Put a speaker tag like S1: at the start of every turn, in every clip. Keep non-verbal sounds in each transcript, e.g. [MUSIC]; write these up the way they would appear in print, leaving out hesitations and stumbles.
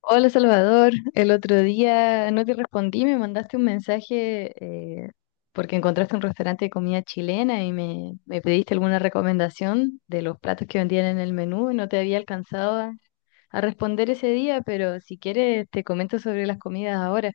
S1: Hola Salvador, el otro día no te respondí, me mandaste un mensaje eh, porque encontraste un restaurante de comida chilena y me pediste alguna recomendación de los platos que vendían en el menú. No te había alcanzado a responder ese día, pero si quieres te comento sobre las comidas ahora.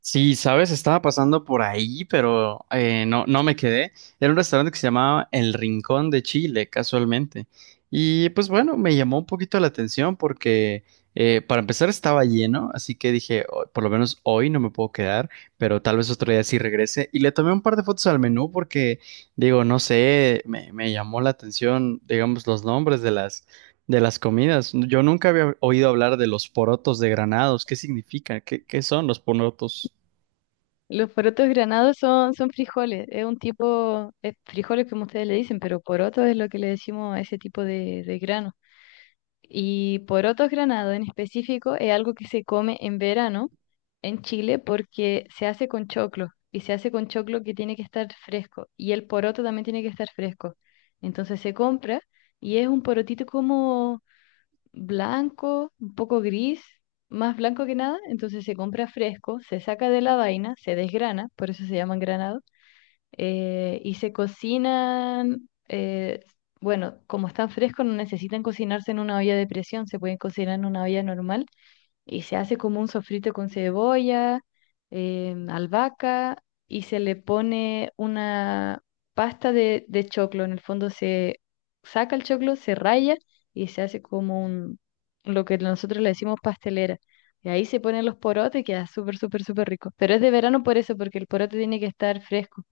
S2: Sí, sabes, estaba pasando por ahí, pero no, no me quedé. Era un restaurante que se llamaba El Rincón de Chile, casualmente. Y pues bueno, me llamó un poquito la atención porque para empezar estaba lleno, así que dije, "Oh, por lo menos hoy no me puedo quedar, pero tal vez otro día sí regrese". Y le tomé un par de fotos al menú porque, digo, no sé, me llamó la atención, digamos, los nombres de de las comidas. Yo nunca había oído hablar de los porotos de Granados. ¿Qué significan? ¿Qué son los porotos?
S1: Los porotos granados son frijoles, es un tipo, es frijoles como ustedes le dicen, pero poroto es lo que le decimos a ese tipo de grano. Y porotos granados en específico es algo que se come en verano en Chile porque se hace con choclo y se hace con choclo que tiene que estar fresco y el poroto también tiene que estar fresco. Entonces se compra y es un porotito como blanco, un poco gris, más blanco que nada. Entonces se compra fresco, se saca de la vaina, se desgrana, por eso se llaman granados. Y se cocinan, bueno, como están frescos no necesitan cocinarse en una olla de presión, se pueden cocinar en una olla normal y se hace como un sofrito con cebolla, albahaca y se le pone una pasta de choclo. En el fondo se saca el choclo, se raya y se hace como un, lo que nosotros le decimos pastelera. Y ahí se ponen los porotes y queda súper, súper, súper rico. Pero es de verano por eso, porque el porote tiene que estar fresco.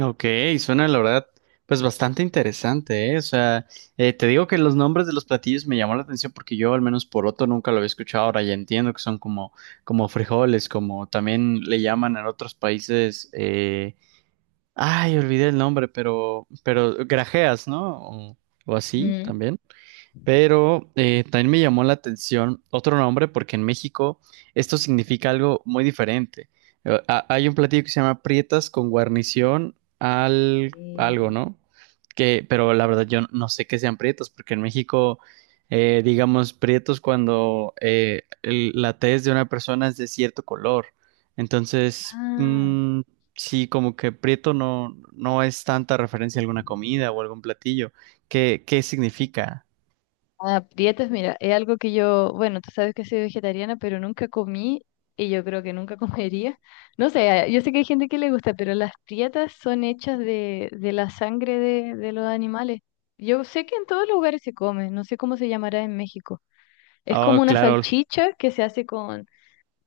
S2: Ok, suena la verdad, pues bastante interesante, ¿eh? O sea, te digo que los nombres de los platillos me llamó la atención porque yo al menos por otro nunca lo había escuchado, ahora ya entiendo que son como, como frijoles, como también le llaman en otros países, ay, olvidé el nombre, pero grajeas, ¿no? O, o así
S1: Ujú.
S2: también. Pero también me llamó la atención otro nombre porque en México esto significa algo muy diferente. Hay un platillo que se llama prietas con guarnición al algo,
S1: Sí.
S2: ¿no? Que, pero la verdad yo no sé qué sean prietos porque en México, digamos, prietos cuando la tez de una persona es de cierto color. Entonces,
S1: Ah,
S2: mm, sí, como que prieto no, no es tanta referencia a alguna comida o algún platillo. ¿Qué significa?
S1: aprietos, mira, es algo que yo, bueno, tú sabes que soy vegetariana, pero nunca comí y yo creo que nunca [LAUGHS] comería. No sé, ah, yo sé que hay gente que le gusta, pero las prietas son hechas de la sangre de los animales. Yo sé que en todos los lugares se come, no sé cómo se llamará en México. Es como
S2: Oh,
S1: una
S2: claro,
S1: salchicha que se hace con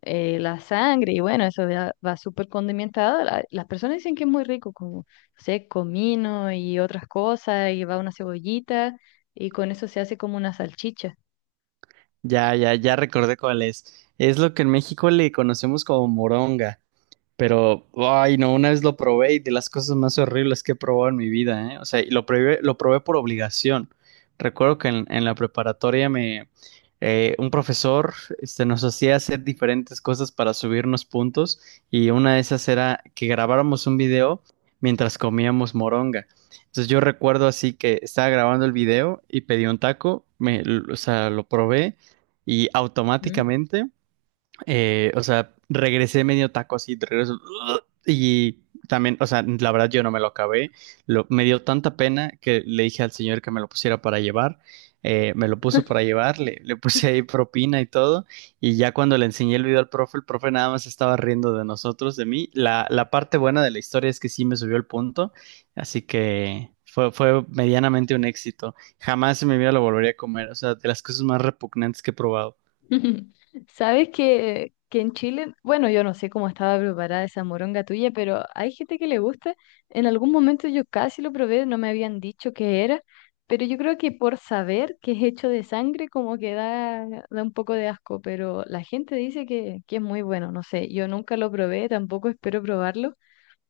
S1: la sangre y bueno, eso ya va súper condimentado. Las personas dicen que es muy rico, como, no sé, comino y otras cosas, y va una cebollita y con eso se hace como una salchicha.
S2: ya, ya, ya recordé cuál es. Es lo que en México le conocemos como moronga. Pero, ay, no, una vez lo probé y de las cosas más horribles que he probado en mi vida, ¿eh? O sea, y lo probé por obligación. Recuerdo que en la preparatoria me, un profesor, este, nos hacía hacer diferentes cosas para subirnos puntos y una de esas era que grabáramos un video mientras comíamos moronga. Entonces yo recuerdo así que estaba grabando el video y pedí un taco, me, o sea, lo probé y automáticamente o sea, regresé medio taco así, de regreso. [LAUGHS] Y también, o sea, la verdad yo no me lo acabé. Lo, me dio tanta pena que le dije al señor que me lo pusiera para llevar. Me lo puso para llevar, le puse ahí propina y todo. Y ya cuando le enseñé el video al profe, el profe nada más estaba riendo de nosotros, de mí. La parte buena de la historia es que sí me subió el punto. Así que fue, fue medianamente un éxito. Jamás en mi vida lo volvería a comer. O sea, de las cosas más repugnantes que he probado.
S1: [LAUGHS] Sabes que en Chile, bueno, yo no sé cómo estaba preparada esa moronga tuya, pero hay gente que le gusta. En algún momento yo casi lo probé, no me habían dicho qué era, pero yo creo que por saber que es hecho de sangre, como que da, da un poco de asco, pero la gente dice que es muy bueno, no sé, yo nunca lo probé, tampoco espero probarlo,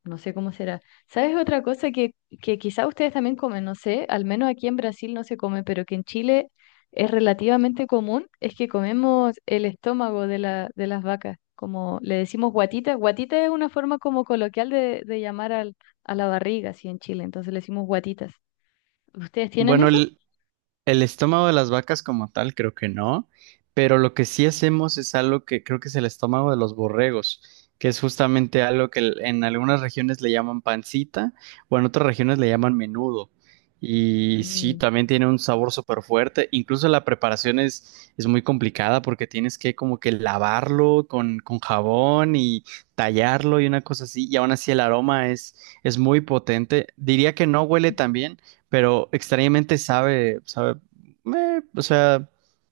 S1: no sé cómo será. ¿Sabes otra cosa que quizá ustedes también comen? No sé, al menos aquí en Brasil no se come, pero que en Chile es relativamente común, es que comemos el estómago de las vacas, como le decimos guatita. Guatita es una forma como coloquial de llamar a la barriga, así en Chile, entonces le decimos guatitas. ¿Ustedes tienen
S2: Bueno,
S1: eso?
S2: el estómago de las vacas como tal, creo que no, pero lo que sí hacemos es algo que creo que es el estómago de los borregos, que es justamente algo que en algunas regiones le llaman pancita o en otras regiones le llaman menudo. Y sí,
S1: Mm.
S2: también tiene un sabor súper fuerte. Incluso la preparación es muy complicada porque tienes que como que lavarlo con jabón y tallarlo y una cosa así. Y aún así el aroma es muy potente. Diría que no huele tan bien, pero extrañamente sabe, sabe, o sea,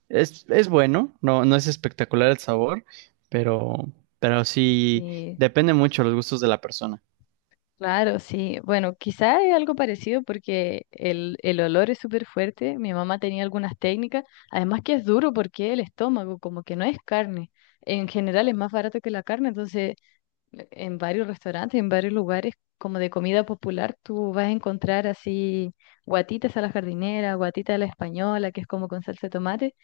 S2: es bueno, no, no es espectacular el sabor, pero, pero sí
S1: Sí.
S2: depende mucho de los gustos de la persona.
S1: Claro, sí. Bueno, quizá es algo parecido porque el olor es súper fuerte. Mi mamá tenía algunas técnicas. Además que es duro porque el estómago, como que no es carne. En general es más barato que la carne, entonces en varios restaurantes, en varios lugares como de comida popular, tú vas a encontrar así guatitas a la jardinera, guatita a la española, que es como con salsa de tomate.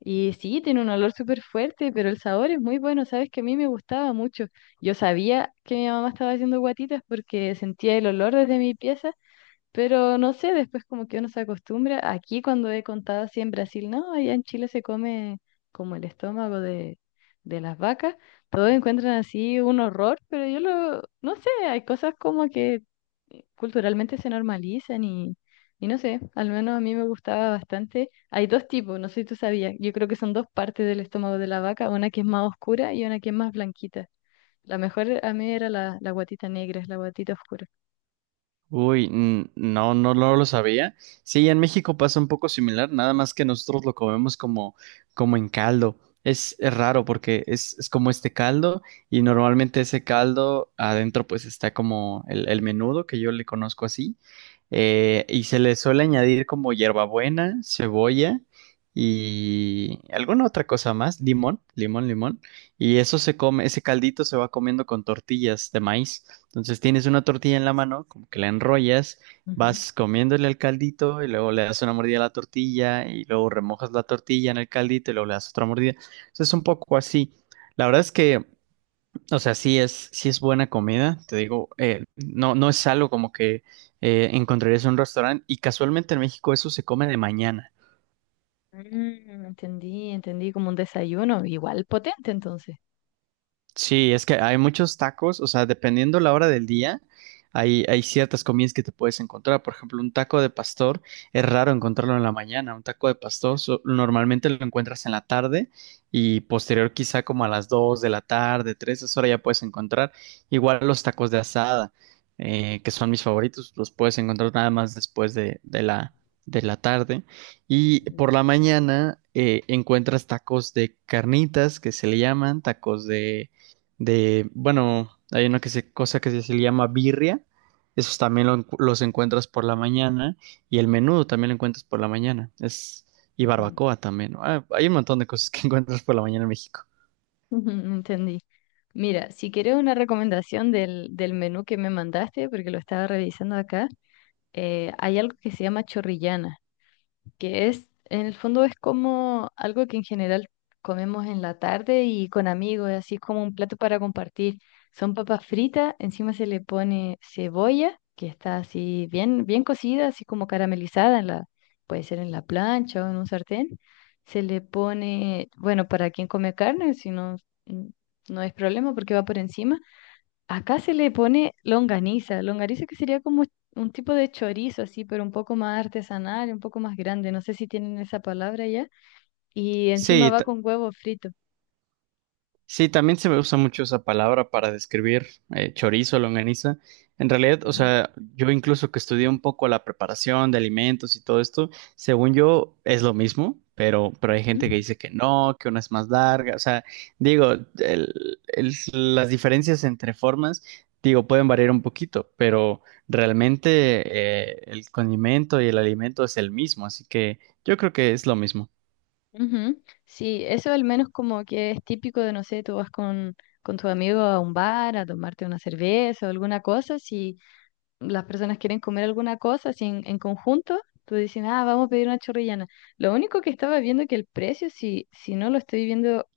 S1: Y sí, tiene un olor súper fuerte, pero el sabor es muy bueno. Sabes que a mí me gustaba mucho. Yo sabía que mi mamá estaba haciendo guatitas porque sentía el olor desde mi pieza, pero no sé, después como que uno se acostumbra. Aquí cuando he contado así en Brasil, no, allá en Chile se come como el estómago de las vacas. Todos encuentran así un horror, pero yo lo, no sé, hay cosas como que culturalmente se normalizan y no sé, al menos a mí me gustaba bastante. Hay dos tipos, no sé si tú sabías, yo creo que son dos partes del estómago de la vaca, una que es más oscura y una que es más blanquita. La mejor a mí era la guatita negra, es la guatita oscura.
S2: Uy, no, no, no lo sabía. Sí, en México pasa un poco similar, nada más que nosotros lo comemos como, como en caldo. Es raro porque es como este caldo y normalmente ese caldo adentro pues está como el menudo que yo le conozco así, y se le suele añadir como hierbabuena, cebolla y alguna otra cosa más, limón, limón, limón, y eso se come, ese caldito se va comiendo con tortillas de maíz. Entonces tienes una tortilla en la mano, como que la enrollas,
S1: Ujú.
S2: vas comiéndole al caldito y luego le das una mordida a la tortilla y luego remojas la tortilla en el caldito y luego le das otra mordida. Entonces es un poco así. La verdad es que, o sea, sí es buena comida, te digo, no, no es algo como que encontrarías en un restaurante y casualmente en México eso se come de mañana.
S1: Mm, entendí, entendí como un desayuno, igual potente entonces.
S2: Sí, es que hay muchos tacos, o sea, dependiendo la hora del día, hay ciertas comidas que te puedes encontrar. Por ejemplo, un taco de pastor es raro encontrarlo en la mañana. Un taco de pastor normalmente lo encuentras en la tarde y posterior quizá como a las 2 de la tarde, 3. Esa hora ya puedes encontrar. Igual los tacos de asada, que son mis favoritos, los puedes encontrar nada más después de, de la tarde. Y por la mañana encuentras tacos de carnitas, que se le llaman, tacos de, bueno, hay una que se, cosa se le llama birria, esos también los encuentras por la mañana, y el menudo también lo encuentras por la mañana, es, y barbacoa también, ¿no? Ah, hay un montón de cosas que [LAUGHS] encuentras por la mañana en México.
S1: [LAUGHS] Ujú, entendí. Mira, si quieres una recomendación del menú que me mandaste, porque lo estaba revisando acá, hay algo que se llama chorrillana, que es, en el fondo es como algo que en general comemos en la tarde y con amigos, así es como un plato para compartir. Son papas fritas, encima se le pone cebolla, que está así bien, bien cocida, así como caramelizada en la, puede ser en la plancha o en un sartén. Se le pone, bueno, para quien come carne, si no, mm, no es problema porque va por encima. Acá se le pone longaniza, longaniza que sería como un tipo de chorizo así, pero un poco más artesanal, un poco más grande, no sé si tienen esa palabra ya, y encima
S2: Sí,
S1: va con huevo frito.
S2: sí, también se me usa mucho esa palabra para describir chorizo, longaniza. En realidad, o
S1: Ujú.
S2: sea, yo incluso que estudié un poco la preparación de alimentos y todo esto, según yo es lo mismo, pero hay
S1: Ujú.
S2: gente que dice que no, que una es más larga. O sea, digo, el- el- las diferencias entre formas, digo, pueden variar un poquito, pero realmente el condimento y el alimento es el mismo, así que yo creo que es lo mismo.
S1: Ujú. Sí, eso al menos como que es típico de, no sé, tú vas con tu amigo a un bar a tomarte una cerveza o alguna cosa, si las personas quieren comer alguna cosa así en conjunto, tú dices, ah, vamos a pedir una chorrillana. Lo único que estaba viendo que el precio, si no lo estoy viendo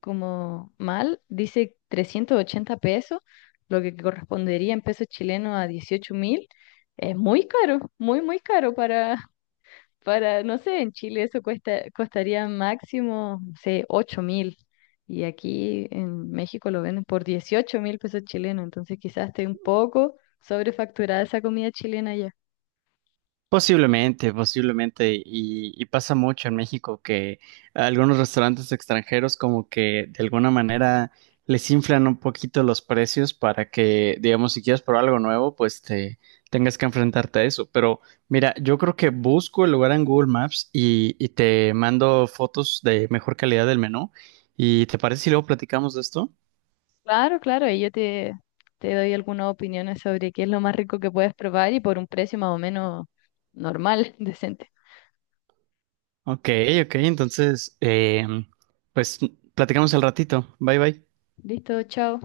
S1: como mal, dice 380 pesos, lo que correspondería en pesos chilenos a 18.000. Es muy caro, muy, muy caro para, no sé, en Chile eso cuesta, costaría máximo, no sé, 8.000. Y aquí en México lo venden por 18.000 pesos chilenos, entonces quizás esté un poco sobrefacturada esa comida chilena ya.
S2: Posiblemente, posiblemente, y pasa mucho en México que algunos restaurantes extranjeros como que de alguna manera les inflan un poquito los precios para que, digamos, si quieres probar algo nuevo, pues te tengas que enfrentarte a eso. Pero mira, yo creo que busco el lugar en Google Maps y te mando fotos de mejor calidad del menú. ¿Y te parece si luego platicamos de esto?
S1: Claro, claro, ahí yo te doy algunas opiniones sobre qué es lo más rico que puedes probar y por un precio más o menos normal, [LAUGHS] decente.
S2: Ok, ok, entonces, pues platicamos al ratito. Bye, bye.
S1: Listo, chao.